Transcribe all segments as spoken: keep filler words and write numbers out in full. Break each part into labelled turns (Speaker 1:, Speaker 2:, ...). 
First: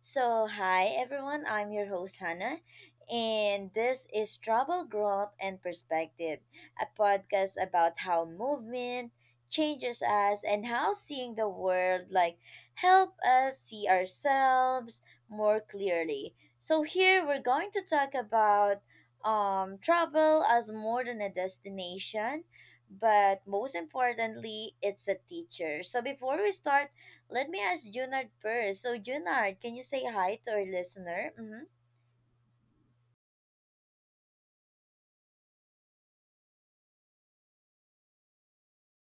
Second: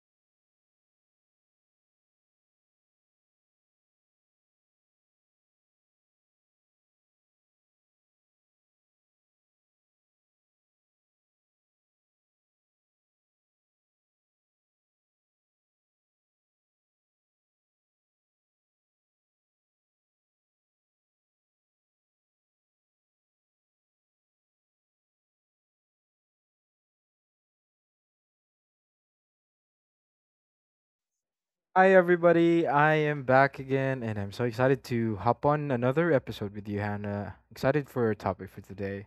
Speaker 1: So hi everyone, I'm your host Hannah and this is Travel Growth and Perspective, a podcast about how movement changes us and how seeing the world like help us see ourselves more clearly. So here we're going to talk about um, travel as more than a destination, but most importantly, it's a teacher. So before we start, let me ask Junard first. So Junard, can you say hi to our listener? Mm-hmm.
Speaker 2: Hi, everybody. I am back again, and I'm so excited to hop on another episode with you, Hannah. Excited for our topic for today.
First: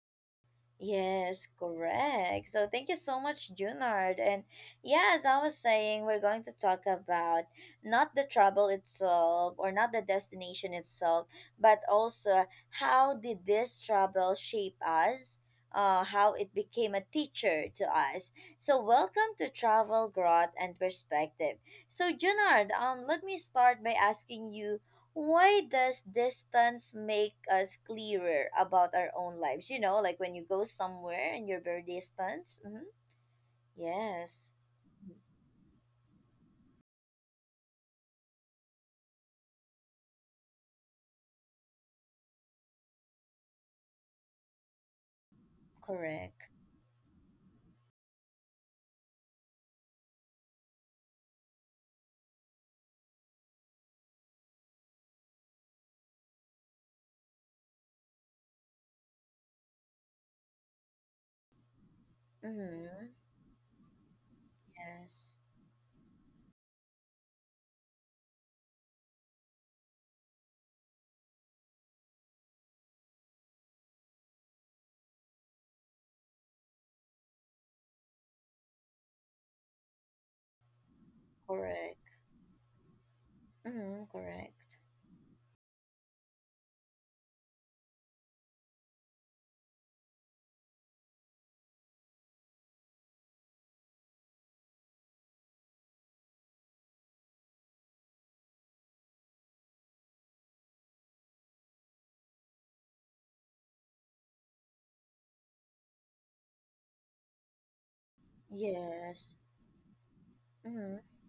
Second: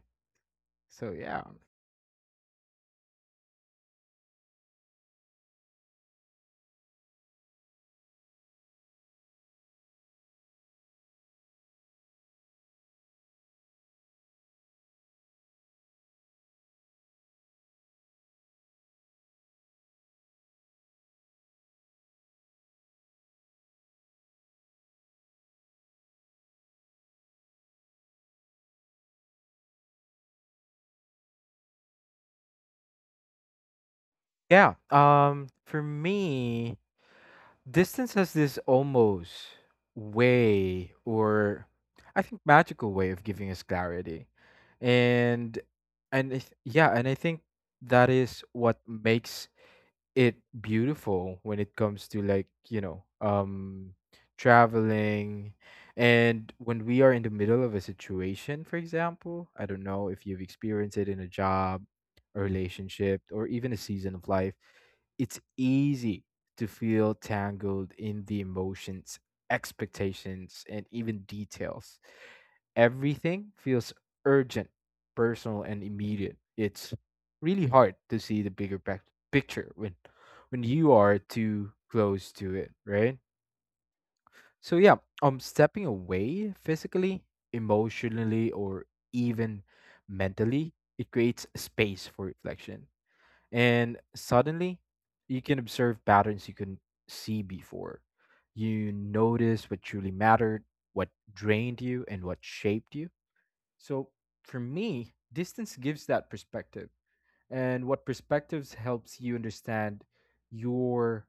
Speaker 2: So, yeah.
Speaker 1: Yes, correct. So thank you so much, Junard. And yeah, as I was saying, we're going to talk about not the travel itself or not the destination itself, but also how did this travel shape us? Uh, how it became a teacher to us. So welcome to Travel Growth and Perspective. So Junard, um, let me start by asking you why does distance make us clearer about our own lives? You know, like when you go somewhere and you're very distant. Mm-hmm. Yes,
Speaker 2: Yeah. Um, for me, distance has this almost way, or I think magical way of giving us clarity. And, and I
Speaker 1: correct.
Speaker 2: th- yeah, and I think that is what makes it beautiful when it comes to like you know um traveling. And when we are in the middle of a situation, for example, I don't know if you've experienced it in a job, a
Speaker 1: Mm-hmm.
Speaker 2: relationship, or even a season of life,
Speaker 1: Yes,
Speaker 2: it's easy to feel tangled in the emotions, expectations, and even details. Everything feels urgent, personal, and immediate. It's really hard to see the bigger pac- picture when when you are too
Speaker 1: correct.
Speaker 2: close to it, right?
Speaker 1: Mm-hmm.
Speaker 2: So
Speaker 1: Correct.
Speaker 2: yeah, um stepping away physically, emotionally, or even mentally, it creates space for reflection. And suddenly, you can observe patterns you couldn't see before. You notice what truly mattered, what drained you, and what shaped you. So for me, distance gives that perspective. And what perspectives helps you
Speaker 1: Yes.
Speaker 2: understand
Speaker 1: Mm-hmm.
Speaker 2: your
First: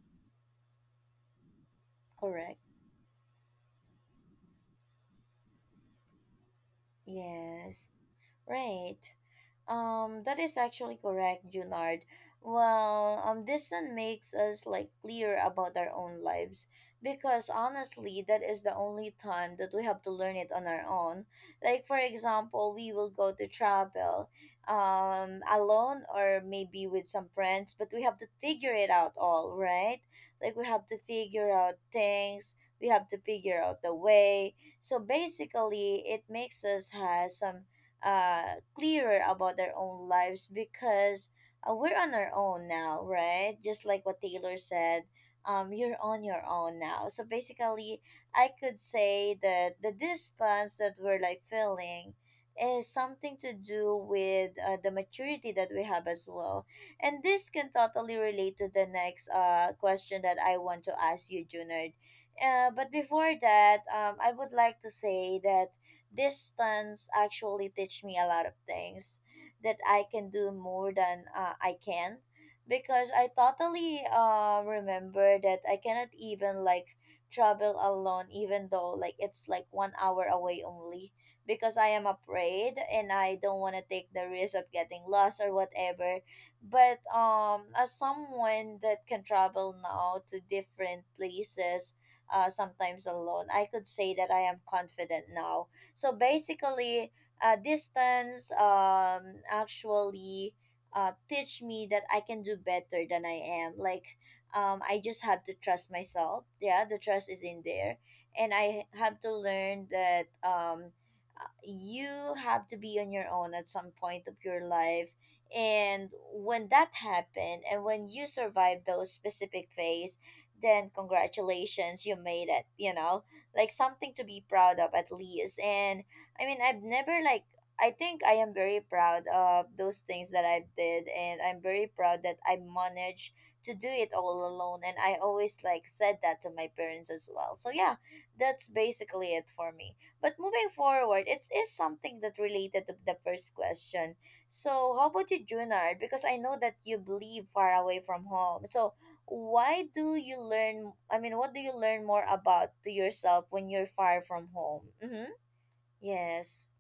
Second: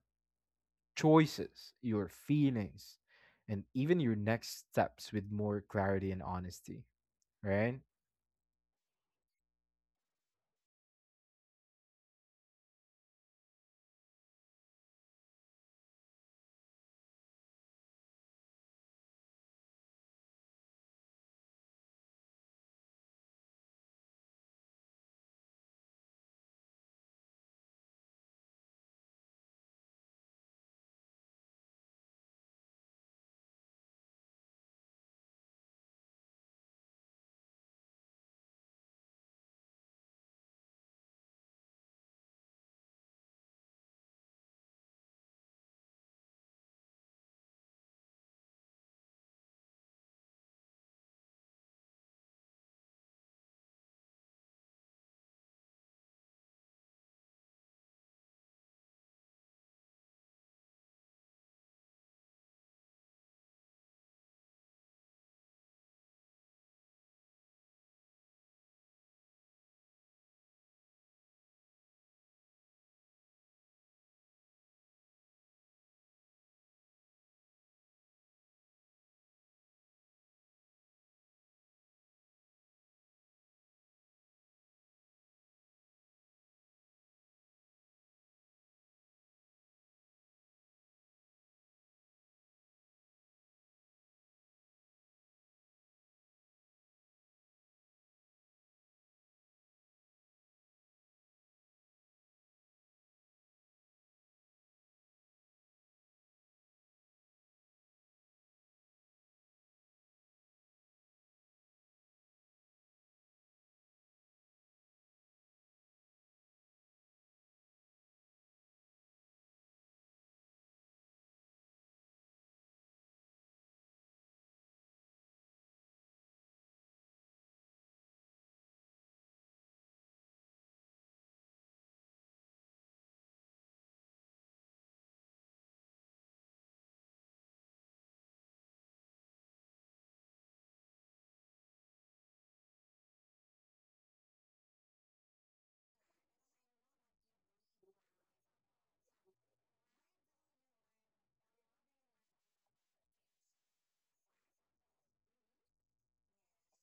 Speaker 2: choices, your
Speaker 1: Correct.
Speaker 2: feelings, and even your next steps with more clarity and honesty, right?
Speaker 1: Yes. Right. Um, that is actually correct, Junard. Well, um, distance makes us like clear about our own lives because honestly, that is the only time that we have to learn it on our own. Like for example, we will go to travel, um, alone or maybe with some friends, but we have to figure it out all, right? Like we have to figure out things. We have to figure out the way. So basically, it makes us have some uh, clearer about their own lives because uh, we're on our own now, right? Just like what Taylor said, um, you're on your own now. So basically, I could say that the distance that we're like feeling is something to do with uh, the maturity that we have as well. And this can totally relate to the next uh, question that I want to ask you, Junard. Uh, but before that, um, I would like to say that distance actually teach me a lot of things that I can do more than uh, I can because I totally uh remember that I cannot even like travel alone even though like it's like one hour away only because I am afraid and I don't want to take the risk of getting lost or whatever, but um as someone that can travel now to different places, uh sometimes alone, I could say that I am confident now. So basically, uh, distance um actually uh teach me that I can do better than I am. Like um I just have to trust myself. Yeah, the trust is in there, and I have to learn that um uh, you have to be on your own at some point of your life. And when that happened and when you survive those specific phase, then congratulations, you made it, you know, like something to be proud of at least. And I mean, I've never like, I think I am very proud of those things that I did, and I'm very proud that I managed to do it all alone. And I always like said that to my parents as well. So yeah, that's basically it for me. But moving forward, it is something that related to the first question. So how about you, Junard? Because I know that you live far away from home. So why do you learn, i mean what do you learn more about to yourself when you're far from home? Mm-hmm. Yes.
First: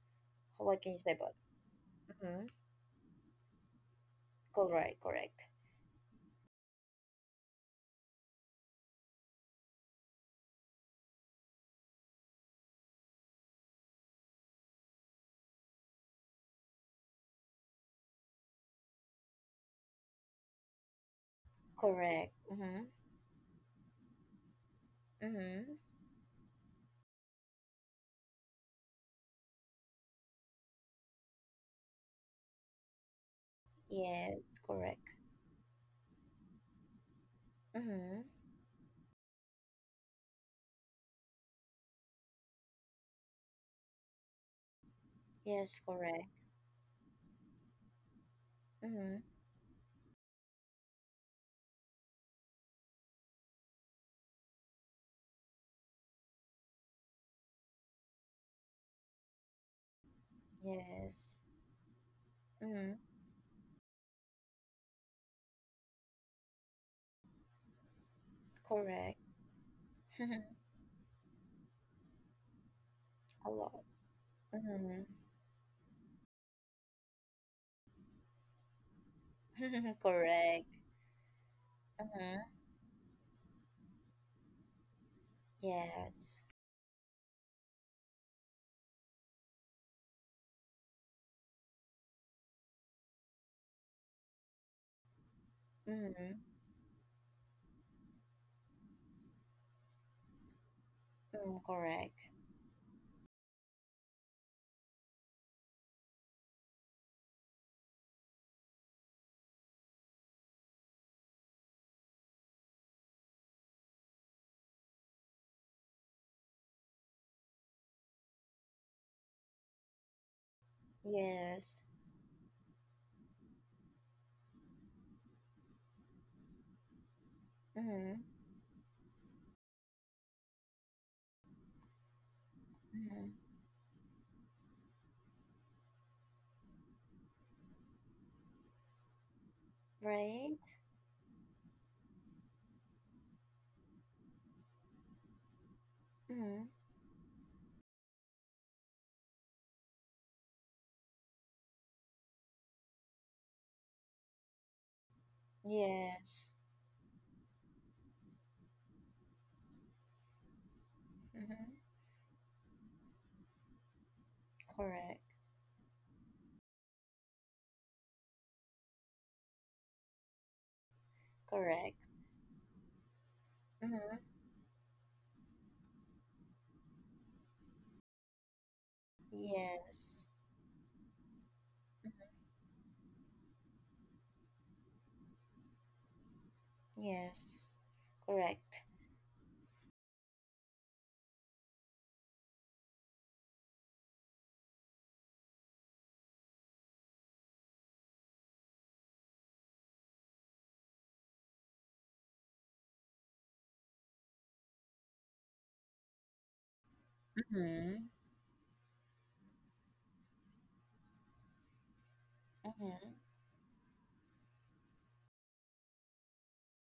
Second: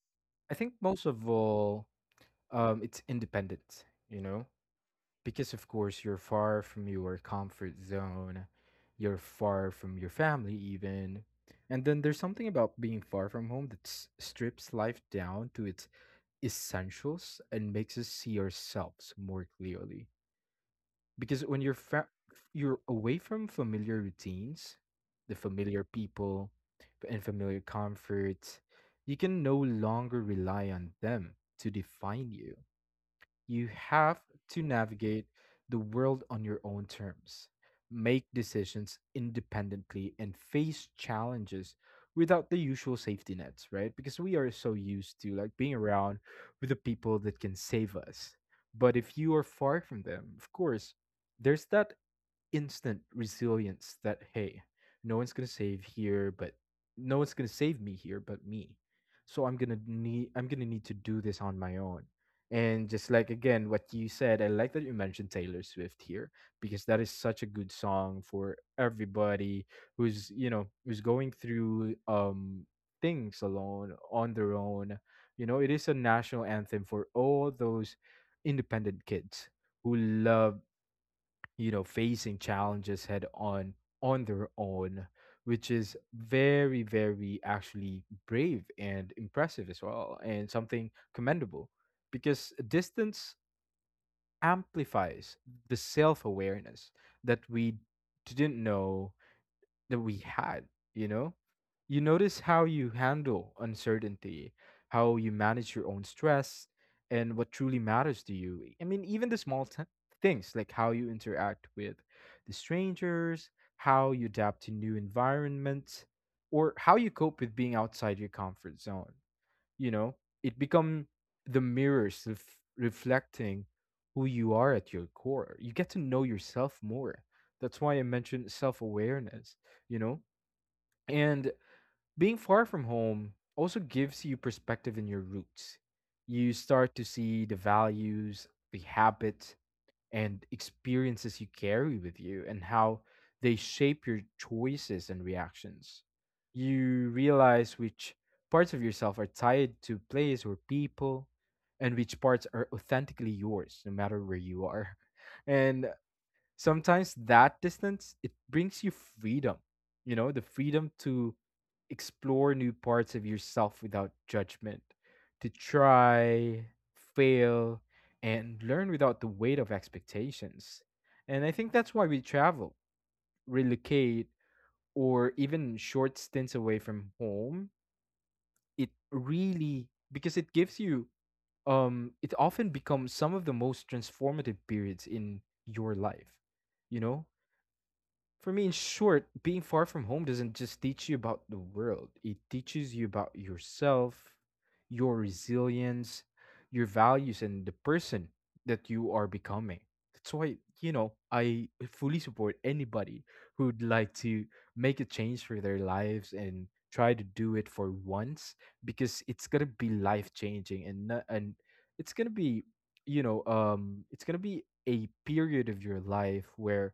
Speaker 2: I think
Speaker 1: What can you
Speaker 2: most
Speaker 1: say
Speaker 2: of
Speaker 1: about?
Speaker 2: all,
Speaker 1: Mm-hmm.
Speaker 2: um, it's independent, you know,
Speaker 1: Correct, correct.
Speaker 2: because of course you're far from your comfort zone, you're far from your family, even. And then there's something about being far from home that s- strips life down to its essentials and makes us see ourselves more clearly because when you're fa-
Speaker 1: Correct.
Speaker 2: you're
Speaker 1: Mm-hmm.
Speaker 2: away from familiar routines, the
Speaker 1: Mm-hmm.
Speaker 2: familiar people, and familiar comforts, you can no longer rely on them to define you. You have
Speaker 1: Yes,
Speaker 2: to
Speaker 1: correct.
Speaker 2: navigate the world on your own terms,
Speaker 1: Mm-hmm.
Speaker 2: make decisions independently, and face challenges without the usual safety nets, right? Because we are so used to like being
Speaker 1: Yes,
Speaker 2: around
Speaker 1: correct.
Speaker 2: with the people that can save us. But
Speaker 1: Mm-hmm.
Speaker 2: if you are far from them, of course, there's that instant resilience that hey, no one's gonna save here, but no one's gonna save me here but me. So I'm gonna need I'm gonna need to do
Speaker 1: Yes.
Speaker 2: this on my own.
Speaker 1: Mm-hmm.
Speaker 2: And just like again, what you said, I like that you mentioned Taylor Swift here because that is such a good song for
Speaker 1: Correct.
Speaker 2: everybody who's you know who's going through um things
Speaker 1: A lot.
Speaker 2: alone on their own.
Speaker 1: Mm-hmm.
Speaker 2: You know, it is a national anthem for all those independent kids who love
Speaker 1: Correct.
Speaker 2: you know facing
Speaker 1: Mm-hmm.
Speaker 2: challenges head on on their own, which is
Speaker 1: Yes.
Speaker 2: very, very actually brave and impressive as well, and something commendable because distance amplifies the
Speaker 1: Mm-hmm.
Speaker 2: self-awareness that we didn't know that we had, you know?
Speaker 1: Mm,
Speaker 2: You
Speaker 1: correct.
Speaker 2: notice how you handle uncertainty, how you manage your own stress, and what truly matters to you. I mean, even the small t- things like how you interact with the strangers, how you adapt to new environments, or how you cope with being outside your comfort zone, you know, it become the
Speaker 1: Yes.
Speaker 2: mirrors ref- reflecting who you are at your core. You get to know yourself more. That's why I
Speaker 1: Mm-hmm.
Speaker 2: mentioned self-awareness, you know. And being far from home
Speaker 1: Mm-hmm.
Speaker 2: also gives you perspective in your roots. You start to see the values, the habits, and
Speaker 1: Right.
Speaker 2: experiences you carry with you and how they shape your choices and reactions.
Speaker 1: Mm-hmm.
Speaker 2: You realize which parts of yourself are tied to place or people and which parts are authentically yours no matter where you are. And
Speaker 1: Yes.
Speaker 2: sometimes that distance, it brings you freedom, you know, the freedom to
Speaker 1: Mm-hmm.
Speaker 2: explore new parts of yourself without judgment,
Speaker 1: Correct.
Speaker 2: to try, fail, and learn without the weight of expectations. And I think that's
Speaker 1: Correct.
Speaker 2: why we travel,
Speaker 1: Mm-hmm.
Speaker 2: relocate, or even short stints away from home, it really
Speaker 1: Yes.
Speaker 2: because it gives you um it often becomes some of the most transformative periods in your life, you know.
Speaker 1: Yes.
Speaker 2: For me, in
Speaker 1: Correct.
Speaker 2: short, being far from home doesn't just teach you about the world, it teaches you about yourself, your resilience, your values, and the person that you are becoming. That's why, you know, I fully support anybody who'd like to make a change for their lives and try to do it for
Speaker 1: Mm-hmm.
Speaker 2: once because it's going to be life changing, and not, and it's going to be
Speaker 1: Mm-hmm.
Speaker 2: you know um it's going to be a period of your life where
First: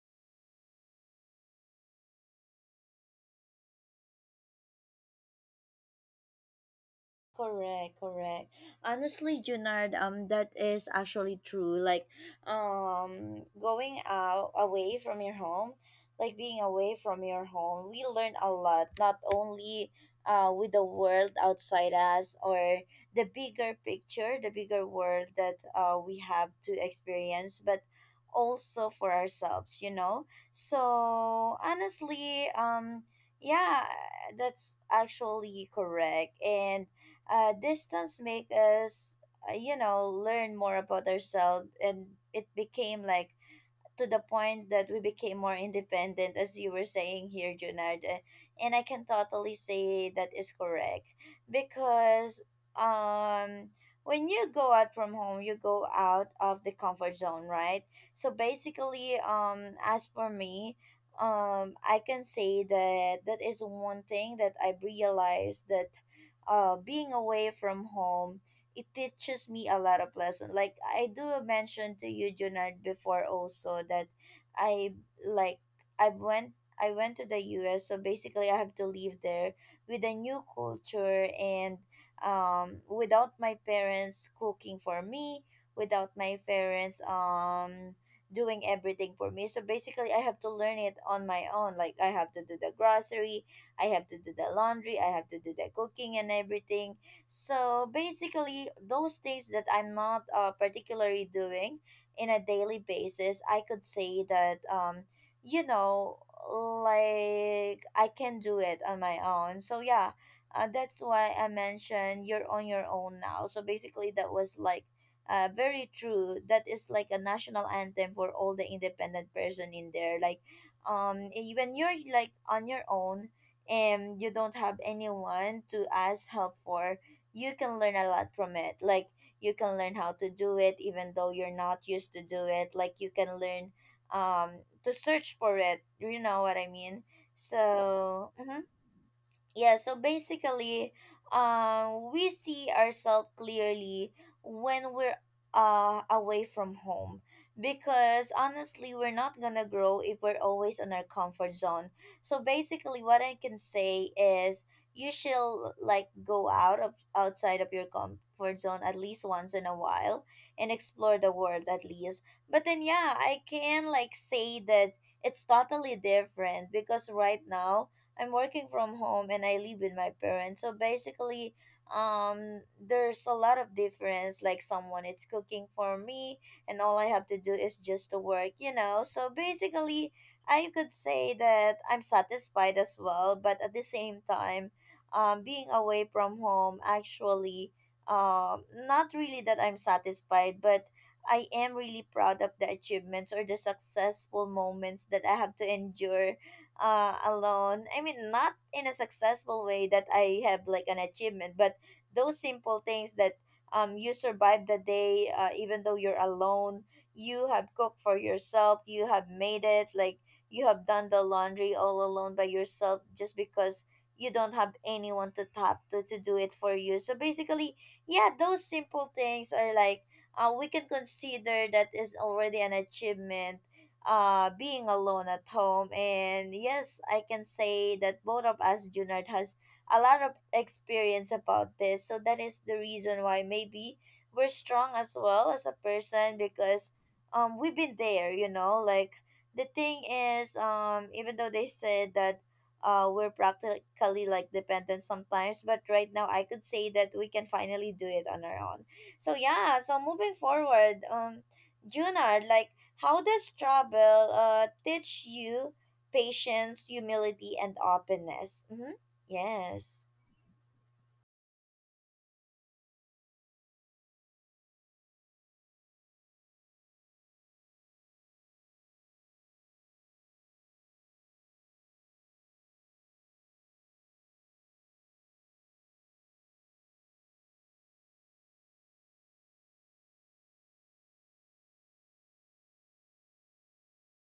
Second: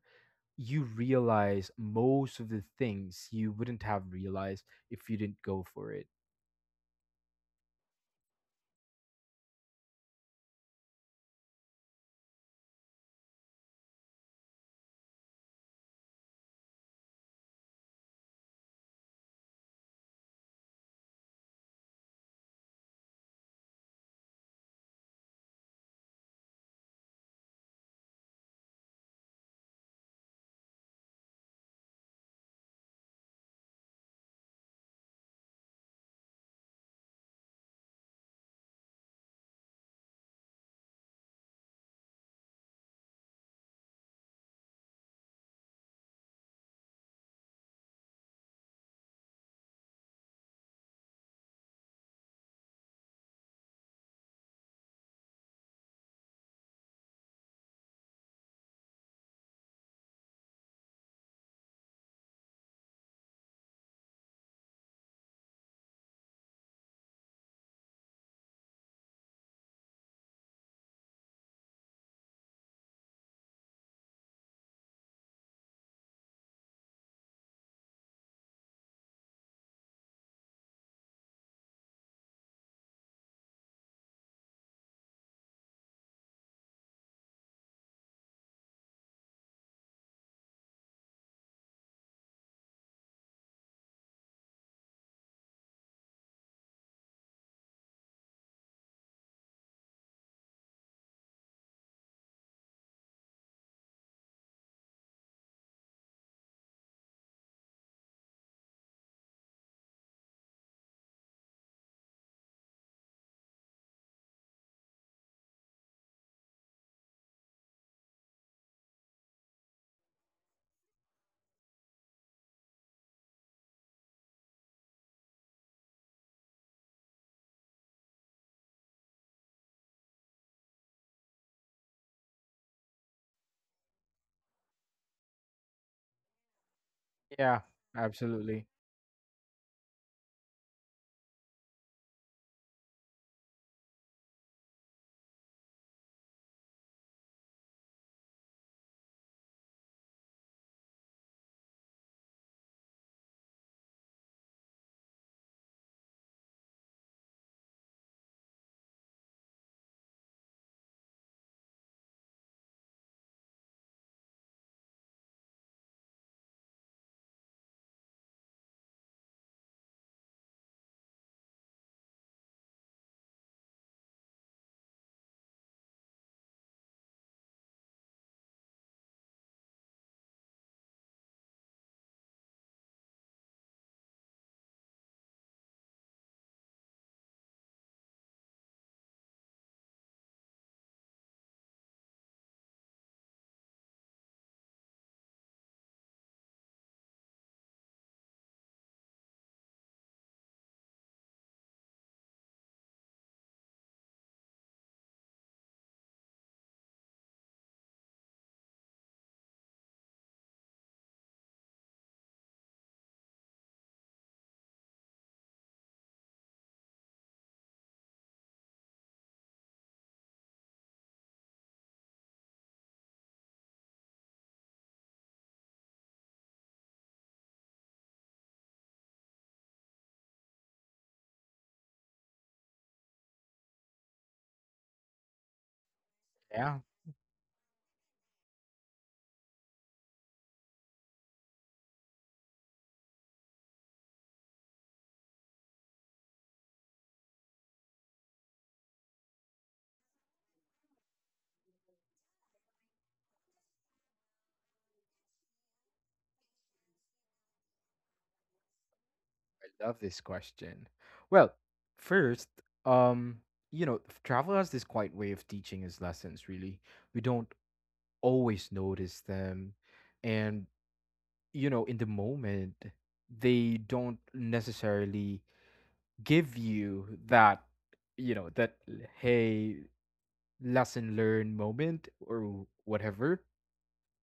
Speaker 2: you realize most of the things you wouldn't have realized if you didn't go for it.
Speaker 1: Correct, correct. Honestly, Junard, um, that is actually true. Like, um, going out away from your home, like being away from your home, we learn a lot. Not only, uh, with the world outside us or the bigger picture, the bigger world that uh we have to experience, but also for ourselves. You know. So honestly, um, yeah, that's actually correct. And uh, distance make us, uh, you know, learn more about ourselves, and it became like to the point that we became more independent, as you were saying here, Junard. Uh, And I can totally say that is correct because um, when you go out from home, you go out of the comfort zone, right? So basically, um, as for me, um, I can say that that is one thing that I've realized, that uh, being away from home, it teaches me a lot of lesson. Like I do mention to you, Junard, before also that I like I went I went to the U S, so basically I have to live there with a new culture and um without my parents cooking for me, without my parents um doing everything for me. So basically I have to learn it on my own. Like I have to do the grocery, I have to do the laundry, I have to do the cooking and everything. So basically, those things that I'm not uh, particularly doing in a daily basis, I could say that, um, you know, like I can do it on my own. So yeah, uh, that's why I mentioned you're on your own now. So basically, that was like uh, very true. That is like a national anthem for all the independent person in there. Like, um, even you're like on your own and you don't have anyone to ask help for, you can learn a lot from it. Like you can learn how to do it even though you're not used to do it. Like you can learn um to search for it. You know what I mean?
Speaker 2: Yeah,
Speaker 1: So mhm.
Speaker 2: absolutely.
Speaker 1: Yeah, so basically, um, we see ourselves clearly when we're uh, away from home. Because honestly, we're not gonna grow if we're always in our comfort zone. So basically, what I can say is you should like go out of outside of your comfort zone at least once in a while and explore the world at least. But then, yeah, I can like say that it's totally different because right now I'm working from home and I live with my parents. So basically, um, there's a lot of difference. Like someone is cooking for me, and all I have to do is just to work, you know. So basically, I could say that I'm satisfied as well, but at the same time, um, being away from home actually, um, not really that I'm satisfied, but I am really proud of the achievements or the successful moments that I have to endure uh, alone. I mean, not in a successful way that I have like an achievement, but those simple things that, um, you survive the day, uh, even though you're alone, you have cooked for yourself, you have made it, like you have done the laundry all alone by yourself just because you don't have anyone to tap to to do it for you. So basically, yeah, those simple things are like, uh, we can consider that is already an achievement, uh being alone at home. And yes, I can say that both of us, Junard, has a lot of experience about this, so that is the reason why maybe we're strong as well as a person
Speaker 2: Yeah,
Speaker 1: because um we've been there, you know, like the thing is, um even though they said that uh we're practically like dependent sometimes, but right now I could say that we can finally do it on our own. So yeah, so moving forward, um Junard, like how does travel uh, teach you patience, humility, and openness? Mm-hmm.
Speaker 2: I love
Speaker 1: Yes.
Speaker 2: this question. Well, first, um, you know, f- travel has this quiet way of teaching us lessons, really. We don't always notice them. And, you know, in the moment, they don't necessarily give you that, you know, that, hey, lesson learned moment or whatever.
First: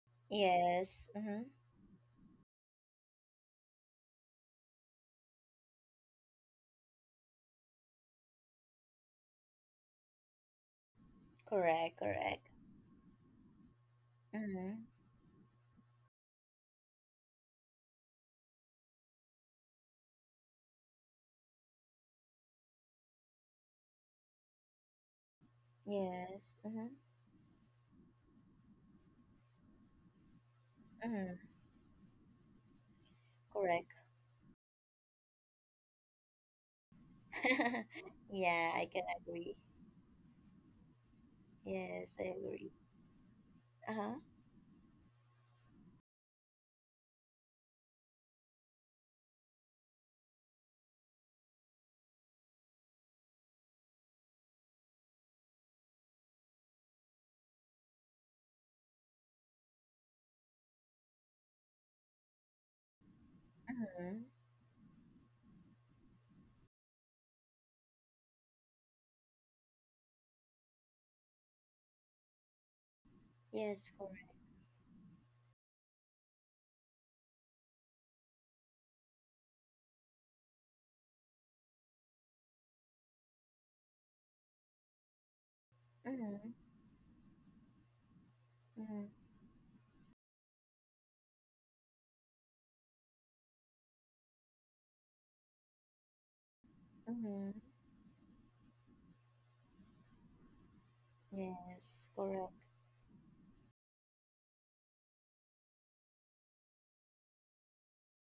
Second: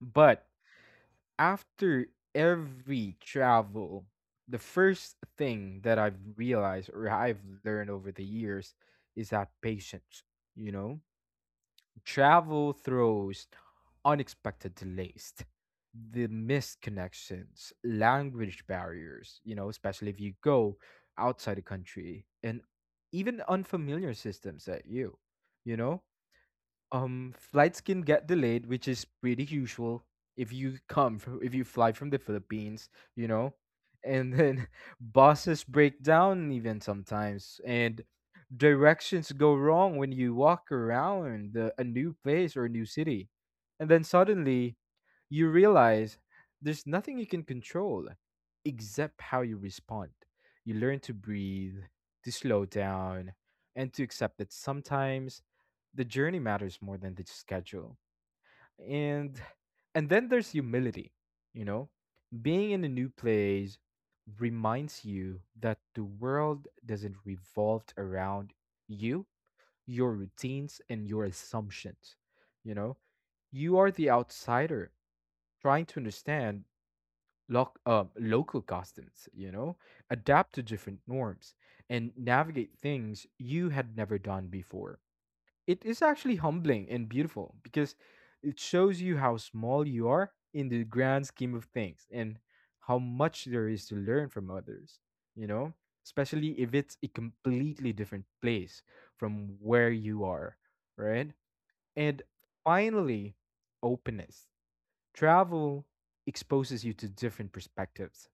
Speaker 2: But
Speaker 1: Yes. Mm-hmm.
Speaker 2: after every travel, the first thing that I've realized or I've learned over the years is that patience, you know,
Speaker 1: Correct. Correct.
Speaker 2: travel throws unexpected
Speaker 1: Mm-hmm.
Speaker 2: delays, the missed connections, language barriers, you know, especially if you go outside the country, and even unfamiliar systems at you, you know.
Speaker 1: Yes. Mm-hmm.
Speaker 2: Um, flights can get delayed, which is pretty usual if you come from,
Speaker 1: Mm-hmm.
Speaker 2: if you fly from the Philippines, you know.
Speaker 1: Correct.
Speaker 2: And then buses break down even sometimes, and
Speaker 1: Yeah, I can
Speaker 2: directions
Speaker 1: agree.
Speaker 2: go wrong when you walk around the, a
Speaker 1: Yes,
Speaker 2: new
Speaker 1: I
Speaker 2: place or
Speaker 1: agree.
Speaker 2: a new city. And then
Speaker 1: Uh-huh.
Speaker 2: suddenly you realize there's nothing you can control except how you respond. You learn to breathe, to slow down, and to accept that sometimes the journey matters more than the schedule. and and then there's humility, you know, being in a new place
Speaker 1: Mm-hmm.
Speaker 2: reminds you that the world doesn't revolve around you, your routines, and your assumptions, you know. You
Speaker 1: Yes,
Speaker 2: are the
Speaker 1: correct.
Speaker 2: outsider trying to understand loc- uh, local customs, you know, adapt to different norms, and navigate things you had never done before. It is actually
Speaker 1: Mm-hmm.
Speaker 2: humbling and beautiful because it shows
Speaker 1: Mm-hmm.
Speaker 2: you how small you are in the grand scheme of things, and how much there is to learn from others, you know? Especially if it's a
Speaker 1: Mm-hmm.
Speaker 2: completely different place from where you are, right?
Speaker 1: Yes,
Speaker 2: And
Speaker 1: correct.
Speaker 2: finally, openness. Travel exposes you to different perspectives,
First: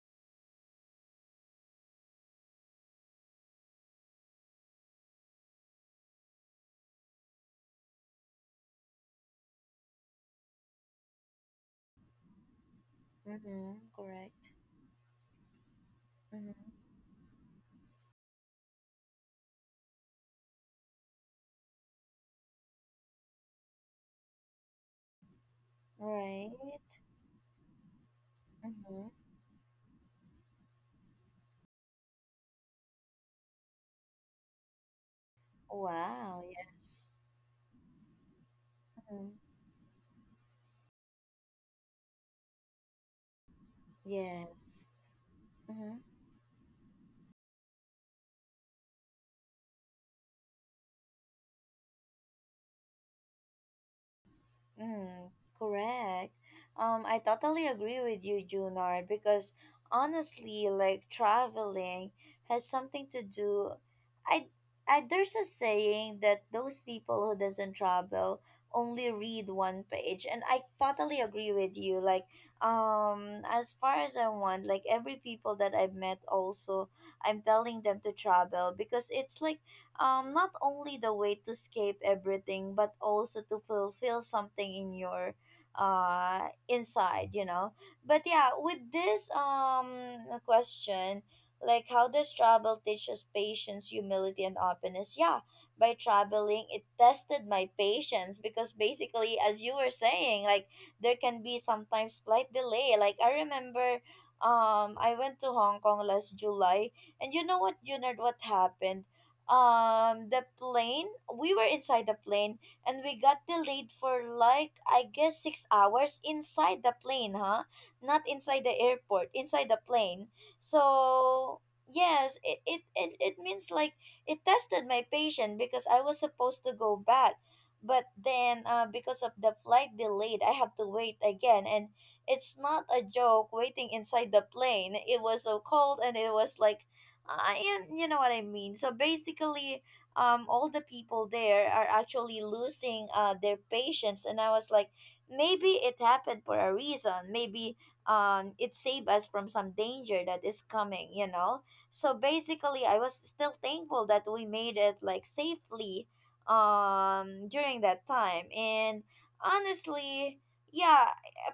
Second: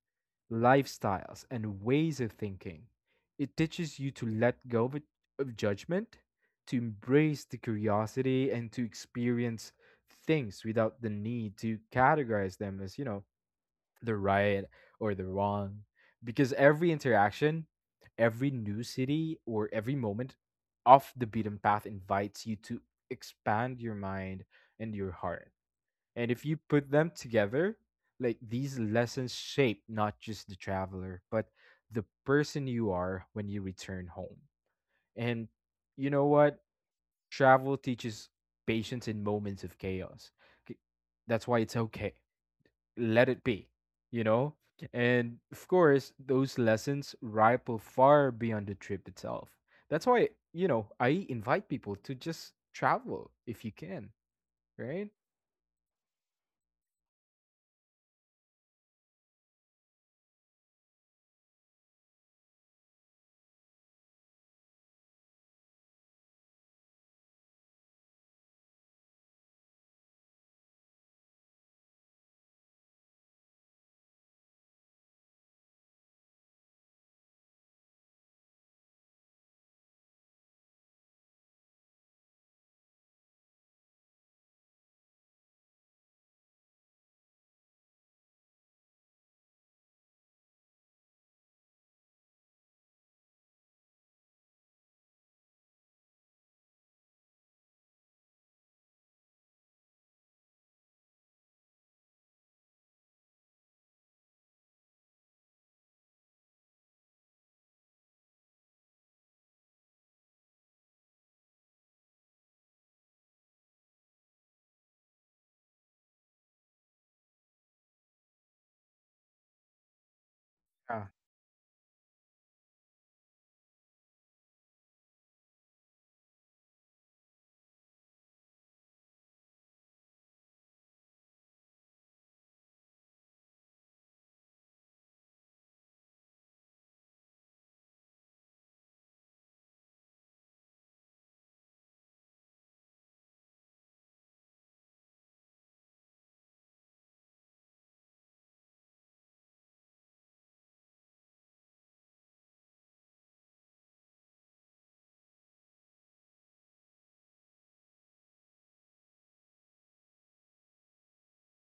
Speaker 2: lifestyles, and ways of thinking. It teaches you to let go of, of judgment, to embrace the curiosity, and to experience things without the need to categorize them as, you know,
Speaker 1: Mm-hmm.
Speaker 2: the
Speaker 1: Correct.
Speaker 2: right or the wrong. Because
Speaker 1: Mm-hmm.
Speaker 2: every interaction, every new city, or every moment off the beaten path invites you to expand your mind and your heart. And if
Speaker 1: Right.
Speaker 2: you put them together, like these
Speaker 1: Mm-hmm.
Speaker 2: lessons shape not just the traveler, but the person you are when you return home. And you know
Speaker 1: Wow,
Speaker 2: what?
Speaker 1: yes.
Speaker 2: Travel teaches patience in
Speaker 1: Mm-hmm.
Speaker 2: moments of chaos. K- That's why it's okay. Let it be, you know?
Speaker 1: Yes.
Speaker 2: And of
Speaker 1: Mm-hmm.
Speaker 2: course, those lessons ripple far beyond the trip itself. That's why, you know, I invite people to just travel if you can, right?
Speaker 1: Mm, correct. Um, I totally agree with you, Junard, because honestly, like traveling has something to do. I, I there's a saying that those people who doesn't travel only read one page, and I totally agree with you. Like, um, as far as I want, like every people that I've met, also, I'm telling them to travel because it's like um, not only the way to escape everything, but also to fulfill something in your uh inside you know but yeah, with this um question, like how does travel teach us patience, humility, and openness? Yeah, by traveling, it tested my patience because basically, as you were saying, like there can be sometimes flight delay. Like I remember, um I went to Hong Kong last July. And you know what, Junard, what happened? Um the plane, we were inside the plane and we got delayed for like, I guess, six hours inside the plane, huh? Not inside the airport, inside the plane.
Speaker 2: Yeah.
Speaker 1: So yes, it it it, it means like it tested my patience because I was supposed to go back, but then uh, because of the flight delayed, I have to wait again. And it's not a joke waiting inside the plane. It was so cold, and it was like I am, you know what I mean. So basically, um, all the people there are actually losing uh, their patience, and I was like, maybe it happened for a reason. Maybe um, it saved us from some danger that is coming. You know. So basically, I was still thankful that we made it like safely, um, during that time. And honestly, yeah,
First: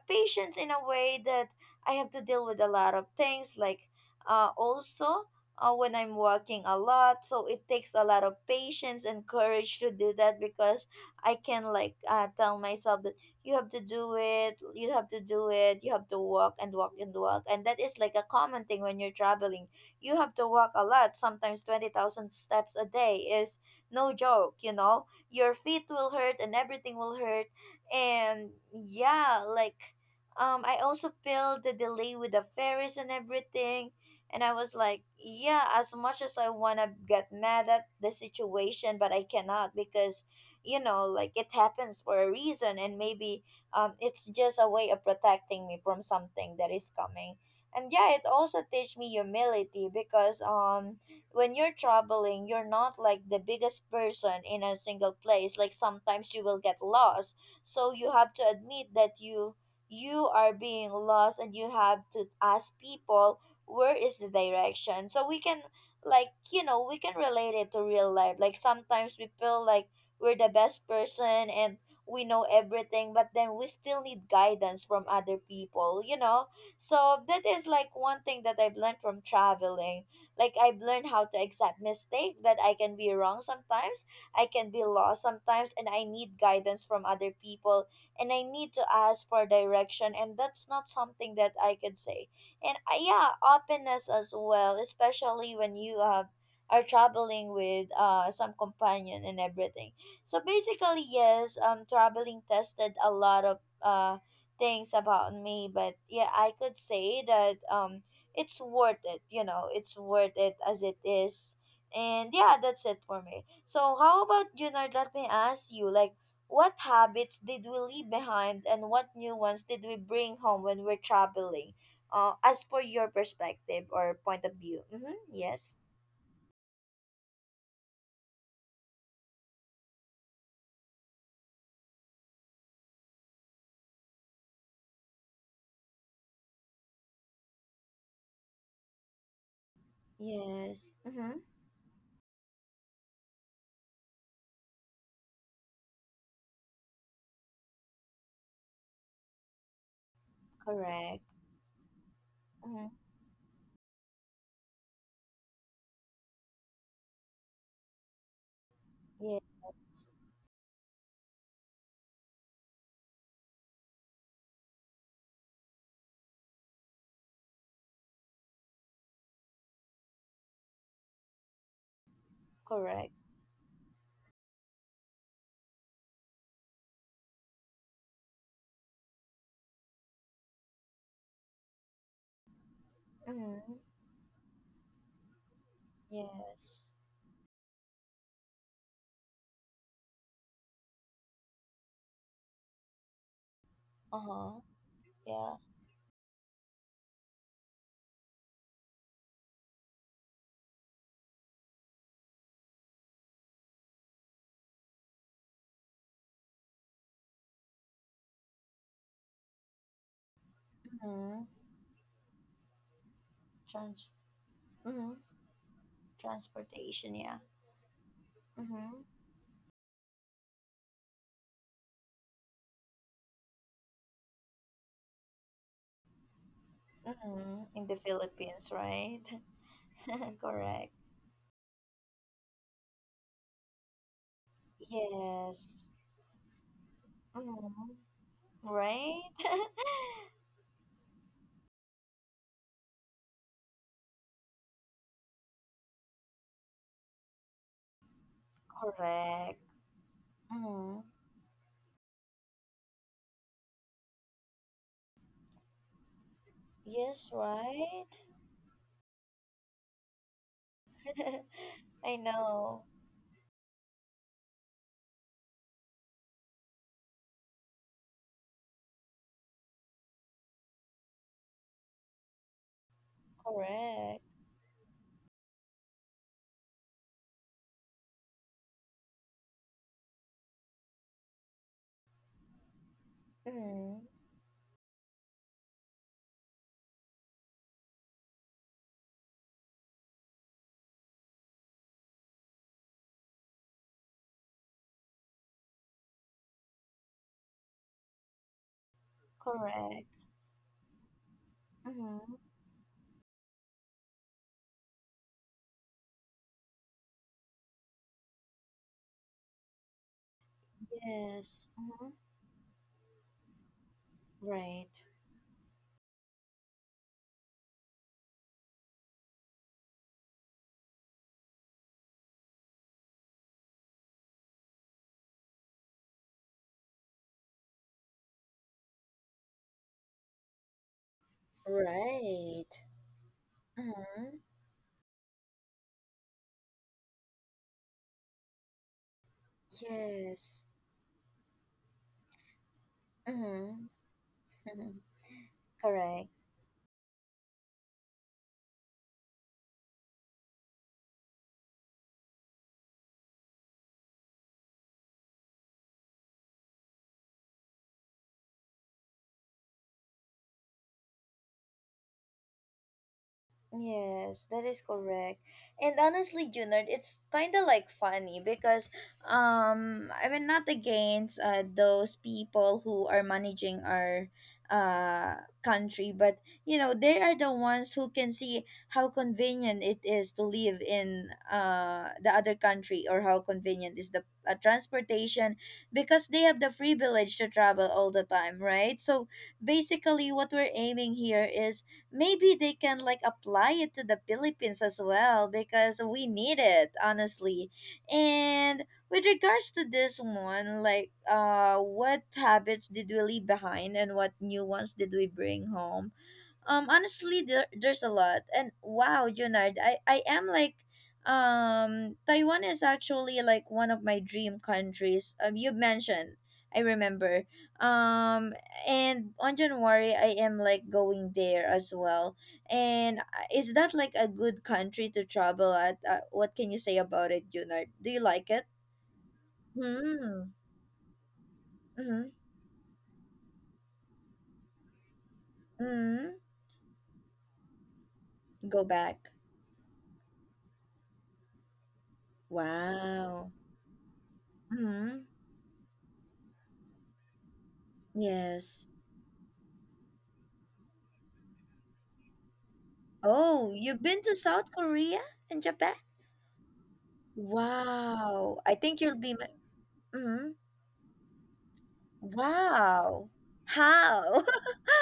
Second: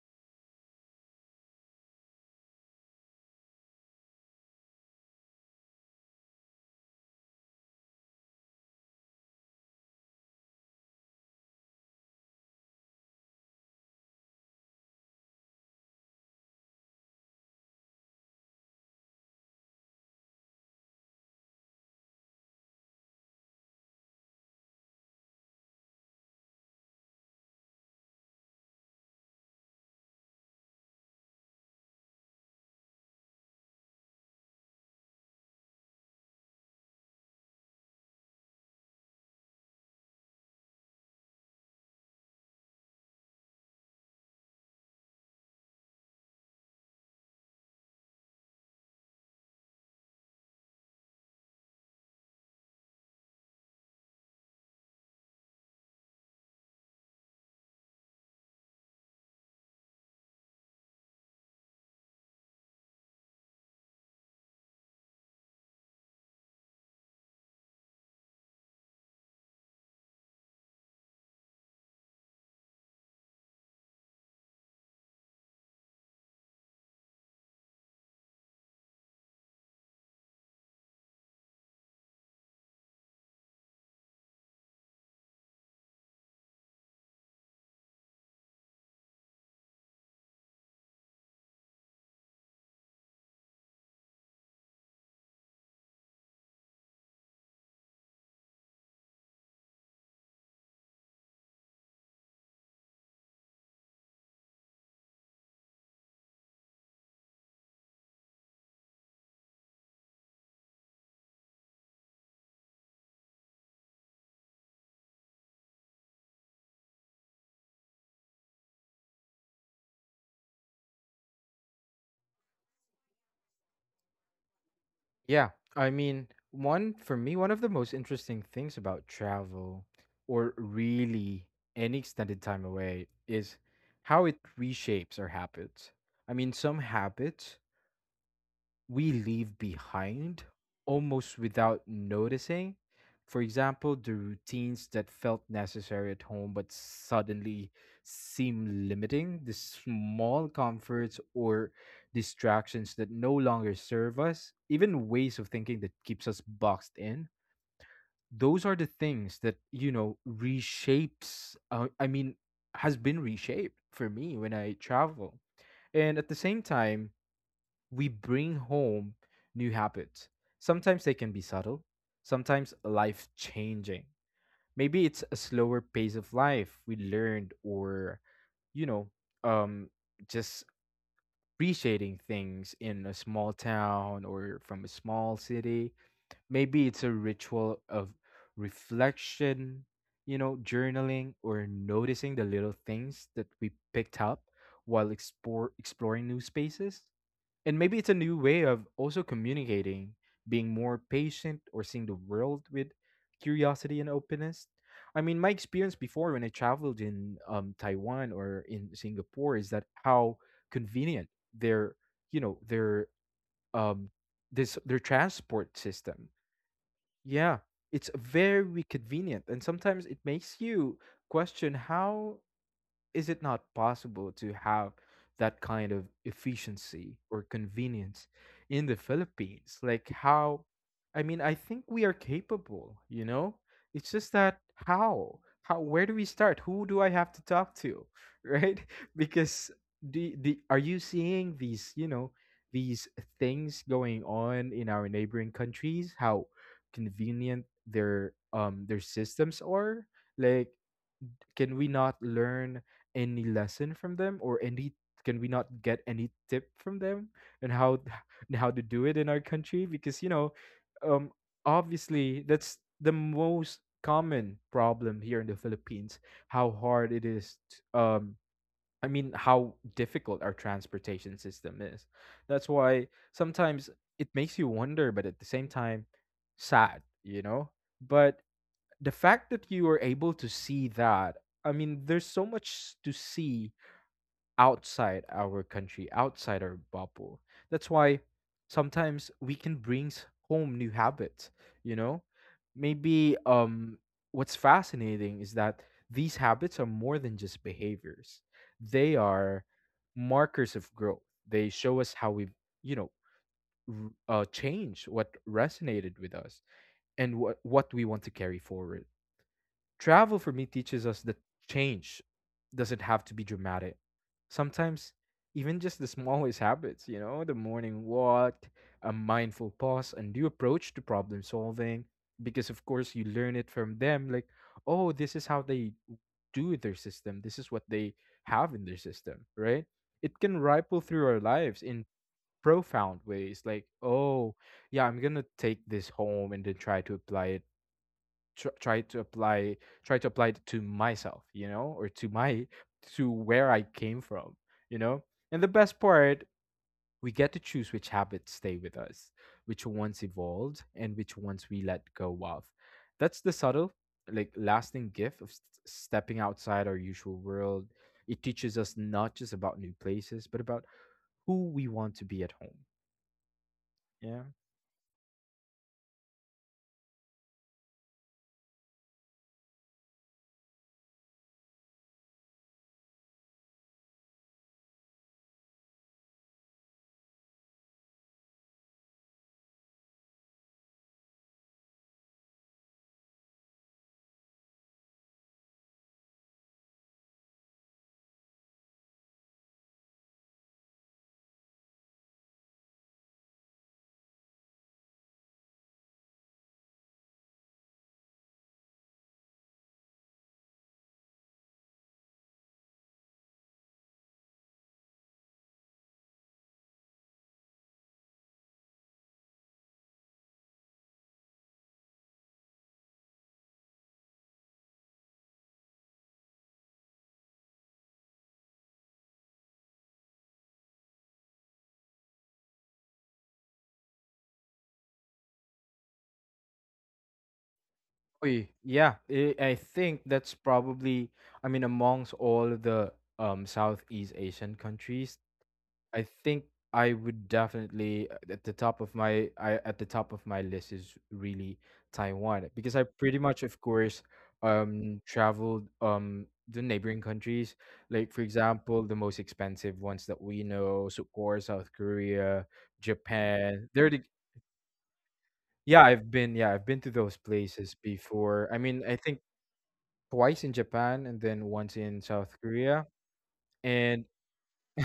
Speaker 1: patience in a way that I have to deal with a lot of things, like uh, also uh, when I'm walking a lot. So it takes a lot of patience and courage to do that because I can like uh, tell myself that you have to do it, you have to do it, you have to walk and walk and walk. And that is like a common thing when you're traveling. You have to walk a lot. Sometimes twenty thousand steps a day is no joke, you know. Your feet will hurt and everything will hurt. And yeah, like um, I also feel the delay with the ferries and everything. And I was like, yeah, as much as I want to get mad at the situation, but I cannot because, you know, like it happens for a reason. And maybe um, it's just a way of protecting me from something that is coming. And yeah, it also teach me humility because um, when you're traveling, you're not like the biggest person in a single place. Like sometimes you will get lost. So you have to admit that you you are being lost and you have to ask people where is the direction, so we can like you know we can relate it to real life. Like sometimes we feel like we're the best person and we know everything, but then we still need guidance from other people, you know. So that is like one thing that I've learned from traveling. Like I've learned how to accept mistake, that I can be wrong sometimes, I can be lost sometimes, and I need guidance from other people, and I need to ask for direction, and that's not something that I could say. And uh, yeah, openness as well, especially when you uh, are traveling with uh, some companion and everything. So basically, yes, um traveling tested a lot of uh things about me, but yeah, I could say that um it's worth it, you know, it's worth it as it is. And yeah, that's it for me. So how about, Junard, let me ask you like, what habits did we leave behind and what new ones did we bring home when we're traveling, uh, as for your perspective or point of view? Mm-hmm.
Speaker 2: Yeah,
Speaker 1: Yes.
Speaker 2: I mean, one for me, one of the most interesting things about travel, or really any extended time away, is how it reshapes our habits. I mean, some habits we leave behind
Speaker 1: Yes. Mm-hmm.
Speaker 2: almost without noticing. For example, the routines that felt necessary at home but suddenly seem limiting, the small comforts
Speaker 1: Correct.
Speaker 2: or
Speaker 1: Mm-hmm.
Speaker 2: distractions that no longer serve us, even ways of thinking that keeps us boxed in. Those are the things
Speaker 1: Yes.
Speaker 2: that, you know, reshapes, uh, I mean, has been reshaped for me when I travel. And at the same time, we bring home new habits. Sometimes they can be subtle, sometimes
Speaker 1: Correct.
Speaker 2: life changing. Maybe it's a slower pace of life we learned, or, you know, um, just appreciating things in a small
Speaker 1: Mm-hmm.
Speaker 2: town or from a small city. Maybe
Speaker 1: Yes.
Speaker 2: it's a ritual of reflection, you know, journaling, or noticing the little things that we picked up
Speaker 1: Uh-huh.
Speaker 2: while
Speaker 1: Yeah.
Speaker 2: explore, exploring new spaces. And maybe it's a new way of also communicating, being more patient, or seeing the world with curiosity and openness. I mean, my experience before when I traveled in um, Taiwan or in Singapore is that how convenient
Speaker 1: Mm-hmm.
Speaker 2: their, you know, their
Speaker 1: Trans-
Speaker 2: um, this their
Speaker 1: mm-hmm.
Speaker 2: transport system.
Speaker 1: Transportation, yeah.
Speaker 2: Yeah, it's very
Speaker 1: Mm-hmm.
Speaker 2: convenient, and sometimes it makes you question how is it not possible to have that kind of efficiency or
Speaker 1: Mm-hmm. In the
Speaker 2: convenience
Speaker 1: Philippines,
Speaker 2: in the
Speaker 1: right?
Speaker 2: Philippines? Like how
Speaker 1: Correct.
Speaker 2: I mean, I think we are capable, you know? It's just that how? How
Speaker 1: Yes.
Speaker 2: where do we start? Who do I have to talk
Speaker 1: Mm-hmm.
Speaker 2: to? Right?
Speaker 1: Right?
Speaker 2: Because the the are you seeing these, you know, these things going on in our neighboring countries? How convenient their um their
Speaker 1: Correct.
Speaker 2: systems are? Like
Speaker 1: Mm-hmm.
Speaker 2: can we not learn any lesson from them, or any, can we not get any tip from them
Speaker 1: Yes,
Speaker 2: and how,
Speaker 1: right?
Speaker 2: and how to do it in our country? Because you know um
Speaker 1: I
Speaker 2: obviously that's
Speaker 1: know.
Speaker 2: the most common problem here in the Philippines, how hard it is t um I mean, how difficult our transportation system is. That's why sometimes
Speaker 1: Correct.
Speaker 2: it makes you wonder, but at the same time, sad, you know. But the fact that you were able to see that, I mean, there's so much to see
Speaker 1: Mm-hmm.
Speaker 2: outside our country, outside our bubble. That's why sometimes we can bring s- home new habits, you know? Maybe um what's fascinating is that these habits are more than just behaviors. They are
Speaker 1: Correct.
Speaker 2: markers of growth. They show us how
Speaker 1: Mm-hmm.
Speaker 2: we've, you know, r- uh, changed what resonated with us and what what we want to carry forward. Travel for me teaches us that
Speaker 1: Yes. Mm-hmm.
Speaker 2: change doesn't have to be dramatic.
Speaker 1: Right.
Speaker 2: Sometimes, even just the smallest habits, you know, the morning walk, a mindful pause, a new approach to problem solving, because of course you learn it from them. Like, oh, this is how they do their system, this is what they have in their system, right? It can ripple through our lives in
Speaker 1: Right.
Speaker 2: profound ways. Like,
Speaker 1: Mm-hmm.
Speaker 2: oh, yeah, I'm going to take this home and then try to apply it, tr- try to apply try to apply
Speaker 1: Yes.
Speaker 2: it to myself, you know, or to my, to where
Speaker 1: Mm-hmm.
Speaker 2: I came from, you know. And the best
Speaker 1: Correct.
Speaker 2: part, we get to choose which habits stay with us, which ones evolved, and which ones we let go of. That's the subtle, like, lasting gift of st- stepping outside our usual world. It teaches us not just about new places but about who we want to be at home. Yeah.
Speaker 1: Yes, that is correct. And honestly, Junard, it's kind of like funny because um I mean, not against uh, those people who are managing our uh country, but you know, they are the ones who can see how convenient it is to live in uh the other country, or how convenient is the uh, transportation, because they have the privilege to travel all the time, right? So basically, what we're aiming here is maybe they can like apply it to the Philippines as well, because we need it honestly. And with regards to this one, like uh what habits did we leave behind and what new ones did we bring home? Um, honestly, there, there's a lot. And wow, Junard, I, I am like, um, Taiwan is actually like one of my dream countries. Um, you mentioned, I remember. Um, and on January, I am like going there as well. And uh, is that like a good country to travel at? Uh, what can you say about it, Junard? Do you like it?
Speaker 2: Oy, yeah, I I think
Speaker 1: Hmm.
Speaker 2: that's probably, I mean,
Speaker 1: Mm-hmm.
Speaker 2: amongst all the um Southeast Asian countries, I
Speaker 1: Mm-hmm.
Speaker 2: think I would definitely uh, at the
Speaker 1: Go
Speaker 2: top of
Speaker 1: back.
Speaker 2: my, I at the top of my list is really Taiwan, because I pretty
Speaker 1: Wow.
Speaker 2: much, of course, um
Speaker 1: Mm-hmm.
Speaker 2: traveled um the neighboring countries, like for
Speaker 1: Yes.
Speaker 2: example, the most expensive ones that we know, so of course, South Korea,
Speaker 1: Oh,
Speaker 2: Japan.
Speaker 1: you've
Speaker 2: They're the,
Speaker 1: been to South Korea and Japan?
Speaker 2: yeah, I've been yeah, I've been to those places
Speaker 1: Wow.
Speaker 2: before. I
Speaker 1: I
Speaker 2: mean,
Speaker 1: think
Speaker 2: I
Speaker 1: you'll be
Speaker 2: think
Speaker 1: my. Mm,
Speaker 2: twice in Japan and then once in South Korea.
Speaker 1: wow.
Speaker 2: And
Speaker 1: How?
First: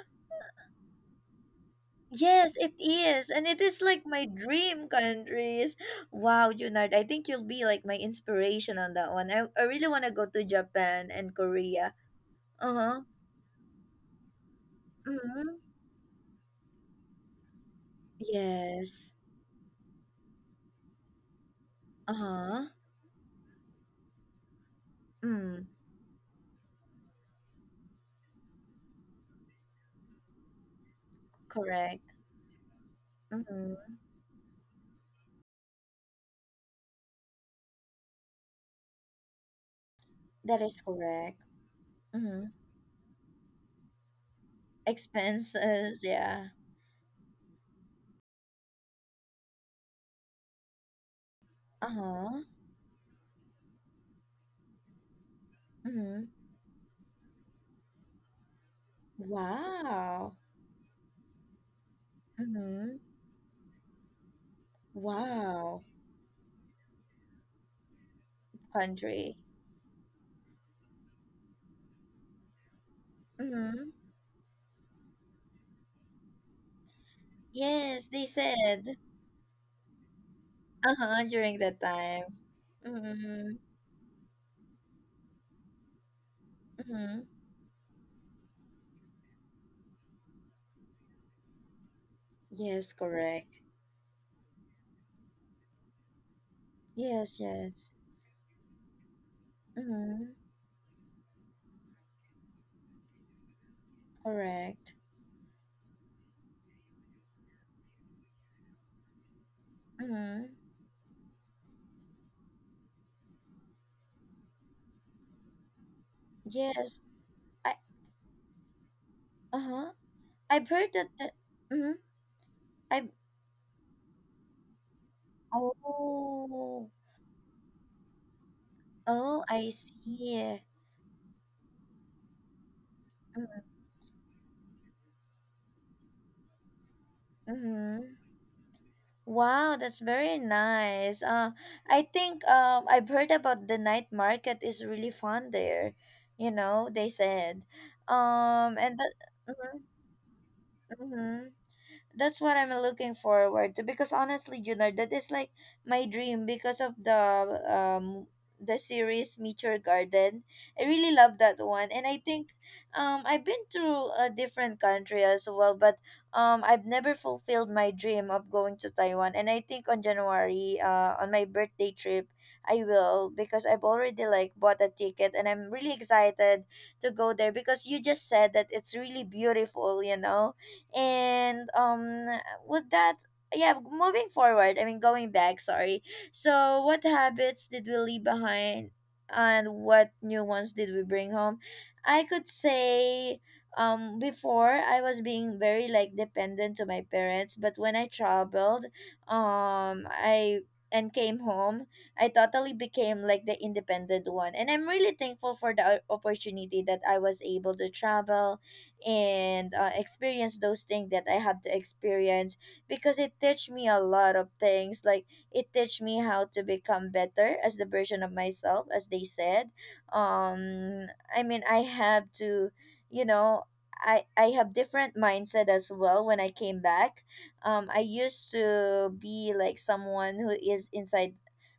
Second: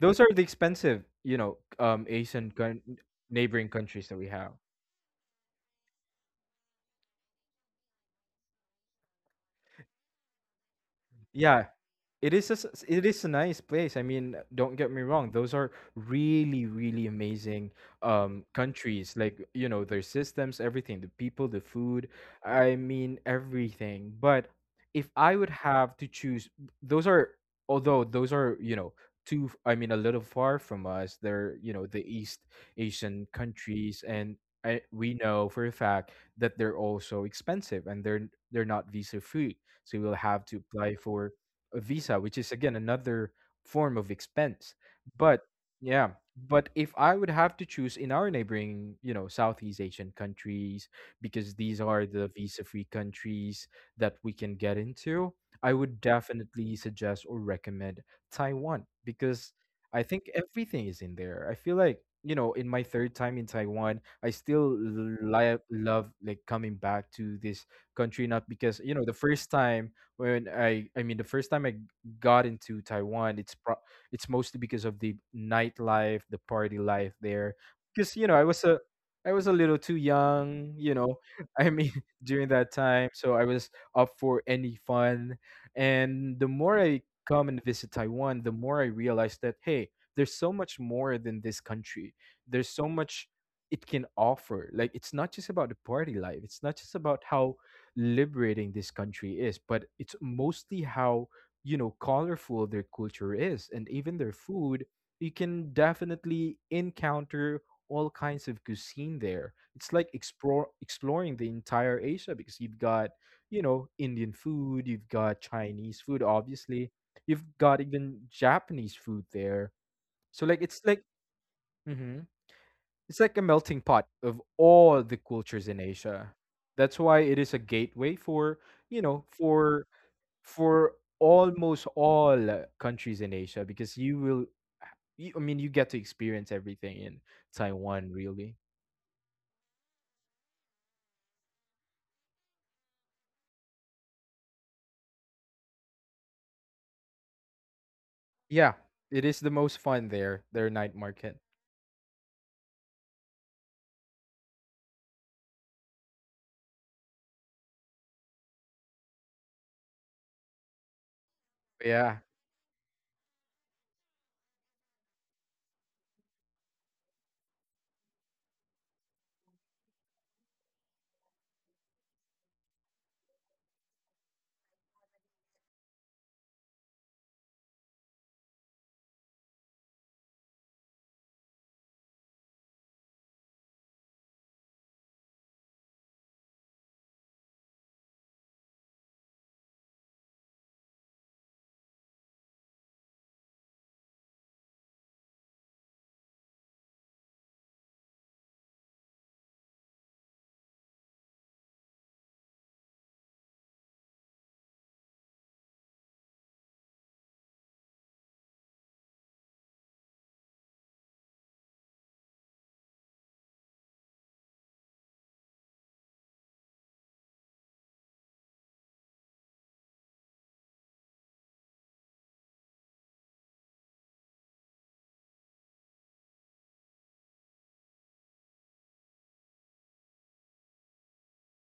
Speaker 2: those are the expensive, you know, um, Asian
Speaker 1: Yes, it
Speaker 2: coun-
Speaker 1: is. And it
Speaker 2: neighboring
Speaker 1: is like
Speaker 2: countries that
Speaker 1: my
Speaker 2: we have.
Speaker 1: dream countries. Wow, Junard, I think you'll be like my inspiration on that one. I, I really want to go to Japan and
Speaker 2: Yeah,
Speaker 1: Korea.
Speaker 2: it is a, s- s-
Speaker 1: Uh-huh.
Speaker 2: it is a nice place. I mean, don't get me wrong;
Speaker 1: Mm-hmm.
Speaker 2: those are really, really amazing um
Speaker 1: Yes.
Speaker 2: countries. Like, you know, their systems, everything, the people, the food.
Speaker 1: Uh-huh.
Speaker 2: I mean, everything. But if I would
Speaker 1: Mm,
Speaker 2: have to choose, those are, although those are, you know, too. f- I mean, a little far from us. They're, you know,
Speaker 1: correct.
Speaker 2: the East Asian
Speaker 1: Mm-hmm.
Speaker 2: countries, and I, we know for a fact that they're also expensive, and they're they're not visa free, so you will have
Speaker 1: That
Speaker 2: to
Speaker 1: is
Speaker 2: apply for
Speaker 1: correct.
Speaker 2: a visa, which
Speaker 1: Mm-hmm.
Speaker 2: is again another form of expense. But
Speaker 1: Expenses,
Speaker 2: yeah,
Speaker 1: yeah.
Speaker 2: but if I would have to choose in our neighboring, you know, Southeast Asian countries, because these are the
Speaker 1: Uh-huh.
Speaker 2: visa free countries that we can get into, I would
Speaker 1: Mhm.
Speaker 2: definitely suggest or recommend Taiwan, because I think
Speaker 1: Wow.
Speaker 2: everything is in there. I feel like, you know, in my
Speaker 1: Mm-hmm.
Speaker 2: third time in Taiwan, I still li-
Speaker 1: Wow.
Speaker 2: love, like, coming back to this country, not because, you know, the
Speaker 1: Country.
Speaker 2: first time when i i mean the first time I got into Taiwan, it's pro-
Speaker 1: Mm-hmm.
Speaker 2: it's mostly because of the nightlife, the party life there,
Speaker 1: Yes,
Speaker 2: because
Speaker 1: they
Speaker 2: you know I was a,
Speaker 1: said.
Speaker 2: I was a little too young, you
Speaker 1: Uh-huh,
Speaker 2: know,
Speaker 1: during
Speaker 2: I
Speaker 1: that
Speaker 2: mean
Speaker 1: time.
Speaker 2: during that time, so I
Speaker 1: Mm-hmm.
Speaker 2: was up for any fun. And the more I
Speaker 1: Mm-hmm.
Speaker 2: come and visit Taiwan, the more I realize that, hey, there's so much more than this country, there's
Speaker 1: Yes,
Speaker 2: so much
Speaker 1: correct.
Speaker 2: it can offer. Like, it's not just about the party life, it's not just about
Speaker 1: Yes,
Speaker 2: how
Speaker 1: yes.
Speaker 2: liberating this country is, but it's
Speaker 1: Mm-hmm.
Speaker 2: mostly how, you know, colorful their culture is and even their food.
Speaker 1: Correct.
Speaker 2: You can definitely encounter all kinds of cuisine there. It's like
Speaker 1: Mm-hmm.
Speaker 2: explore exploring the entire Asia, because you've got, you know, Indian food, you've got Chinese food, obviously.
Speaker 1: Yes.
Speaker 2: You've
Speaker 1: I
Speaker 2: got even Japanese food there.
Speaker 1: uh-huh.
Speaker 2: So like,
Speaker 1: I've
Speaker 2: it's
Speaker 1: heard
Speaker 2: like,
Speaker 1: that the mm-hmm.
Speaker 2: mhm,
Speaker 1: I
Speaker 2: it's like a melting pot of all the cultures in Asia.
Speaker 1: oh,
Speaker 2: That's why it is a gateway for, you know,
Speaker 1: oh, I
Speaker 2: for
Speaker 1: see.
Speaker 2: for almost all uh, countries in Asia, because you will you, I mean, you get to experience everything in Taiwan
Speaker 1: Mm-hmm.
Speaker 2: really.
Speaker 1: Wow, that's very nice. Uh, I think um, I've heard about the night market is really fun there. You know, they said.
Speaker 2: Yeah,
Speaker 1: Um, and that.
Speaker 2: it is the most
Speaker 1: Mm-hmm,
Speaker 2: fun there, their night market.
Speaker 1: mm-hmm, that's what I'm looking forward to because honestly, Junard, that is like my dream because of the um the series Meet Your Garden. I really love that one, and I
Speaker 2: Yeah.
Speaker 1: think um I've been to a different country as well, but um I've never fulfilled my dream of going to Taiwan, and I think on January uh on my birthday trip I will, because I've already like bought a ticket, and I'm really excited to go there because you just said that it's really beautiful, you know. And um with that, yeah, moving forward, I mean going back, sorry, so what habits did we leave behind and what new ones did we bring home? I could say um before I was being very like dependent to my parents, but when I traveled, um I and came home, I totally became like the independent one, and I'm really thankful for the o- opportunity that I was able to travel and uh, experience those things that I have to experience, because it teach me a lot of things. Like it teach me how to become better as the version of myself, as they said. Um, I mean, I have to, you know. I, I have different mindset as well when I came back. Um, I used to be like someone who is inside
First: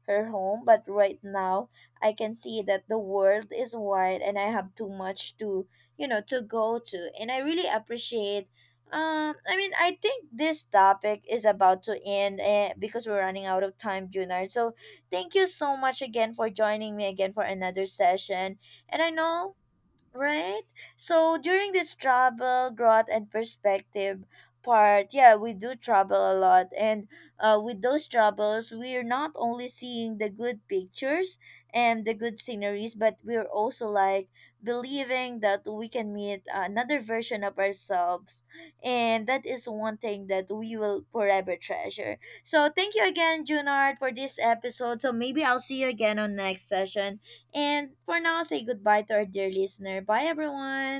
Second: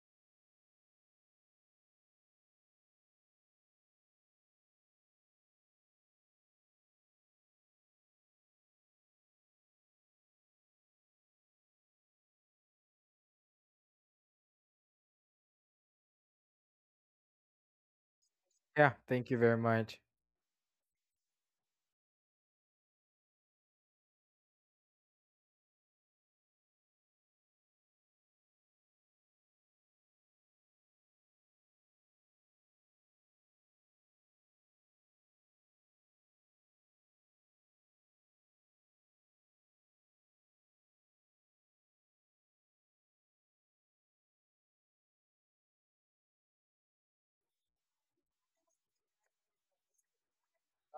Speaker 1: her home, but right now I can see that the world is wide and I have too much to, you know, to go to. And I really appreciate um I mean, I think this topic is about to end, eh, because we're running out of time, Junard. So thank you so much again for joining me again for another session.
Speaker 2: Yeah,
Speaker 1: And I
Speaker 2: thank you
Speaker 1: know.
Speaker 2: very much.
Speaker 1: Right? So during this travel, growth, and perspective part, yeah, we do travel a lot. And uh, with those travels, we're not only seeing the good pictures and the good sceneries, but we're also like believing that we can meet another version of ourselves. And that is one thing that we will forever treasure. So thank you again, Junard, for this episode. So maybe I'll see you again on next session. And for now, say goodbye to our dear listener. Bye,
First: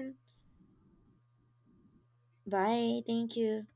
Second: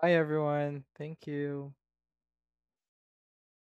Speaker 2: Bye everyone. Thank you.
Speaker 1: Bye. Thank you.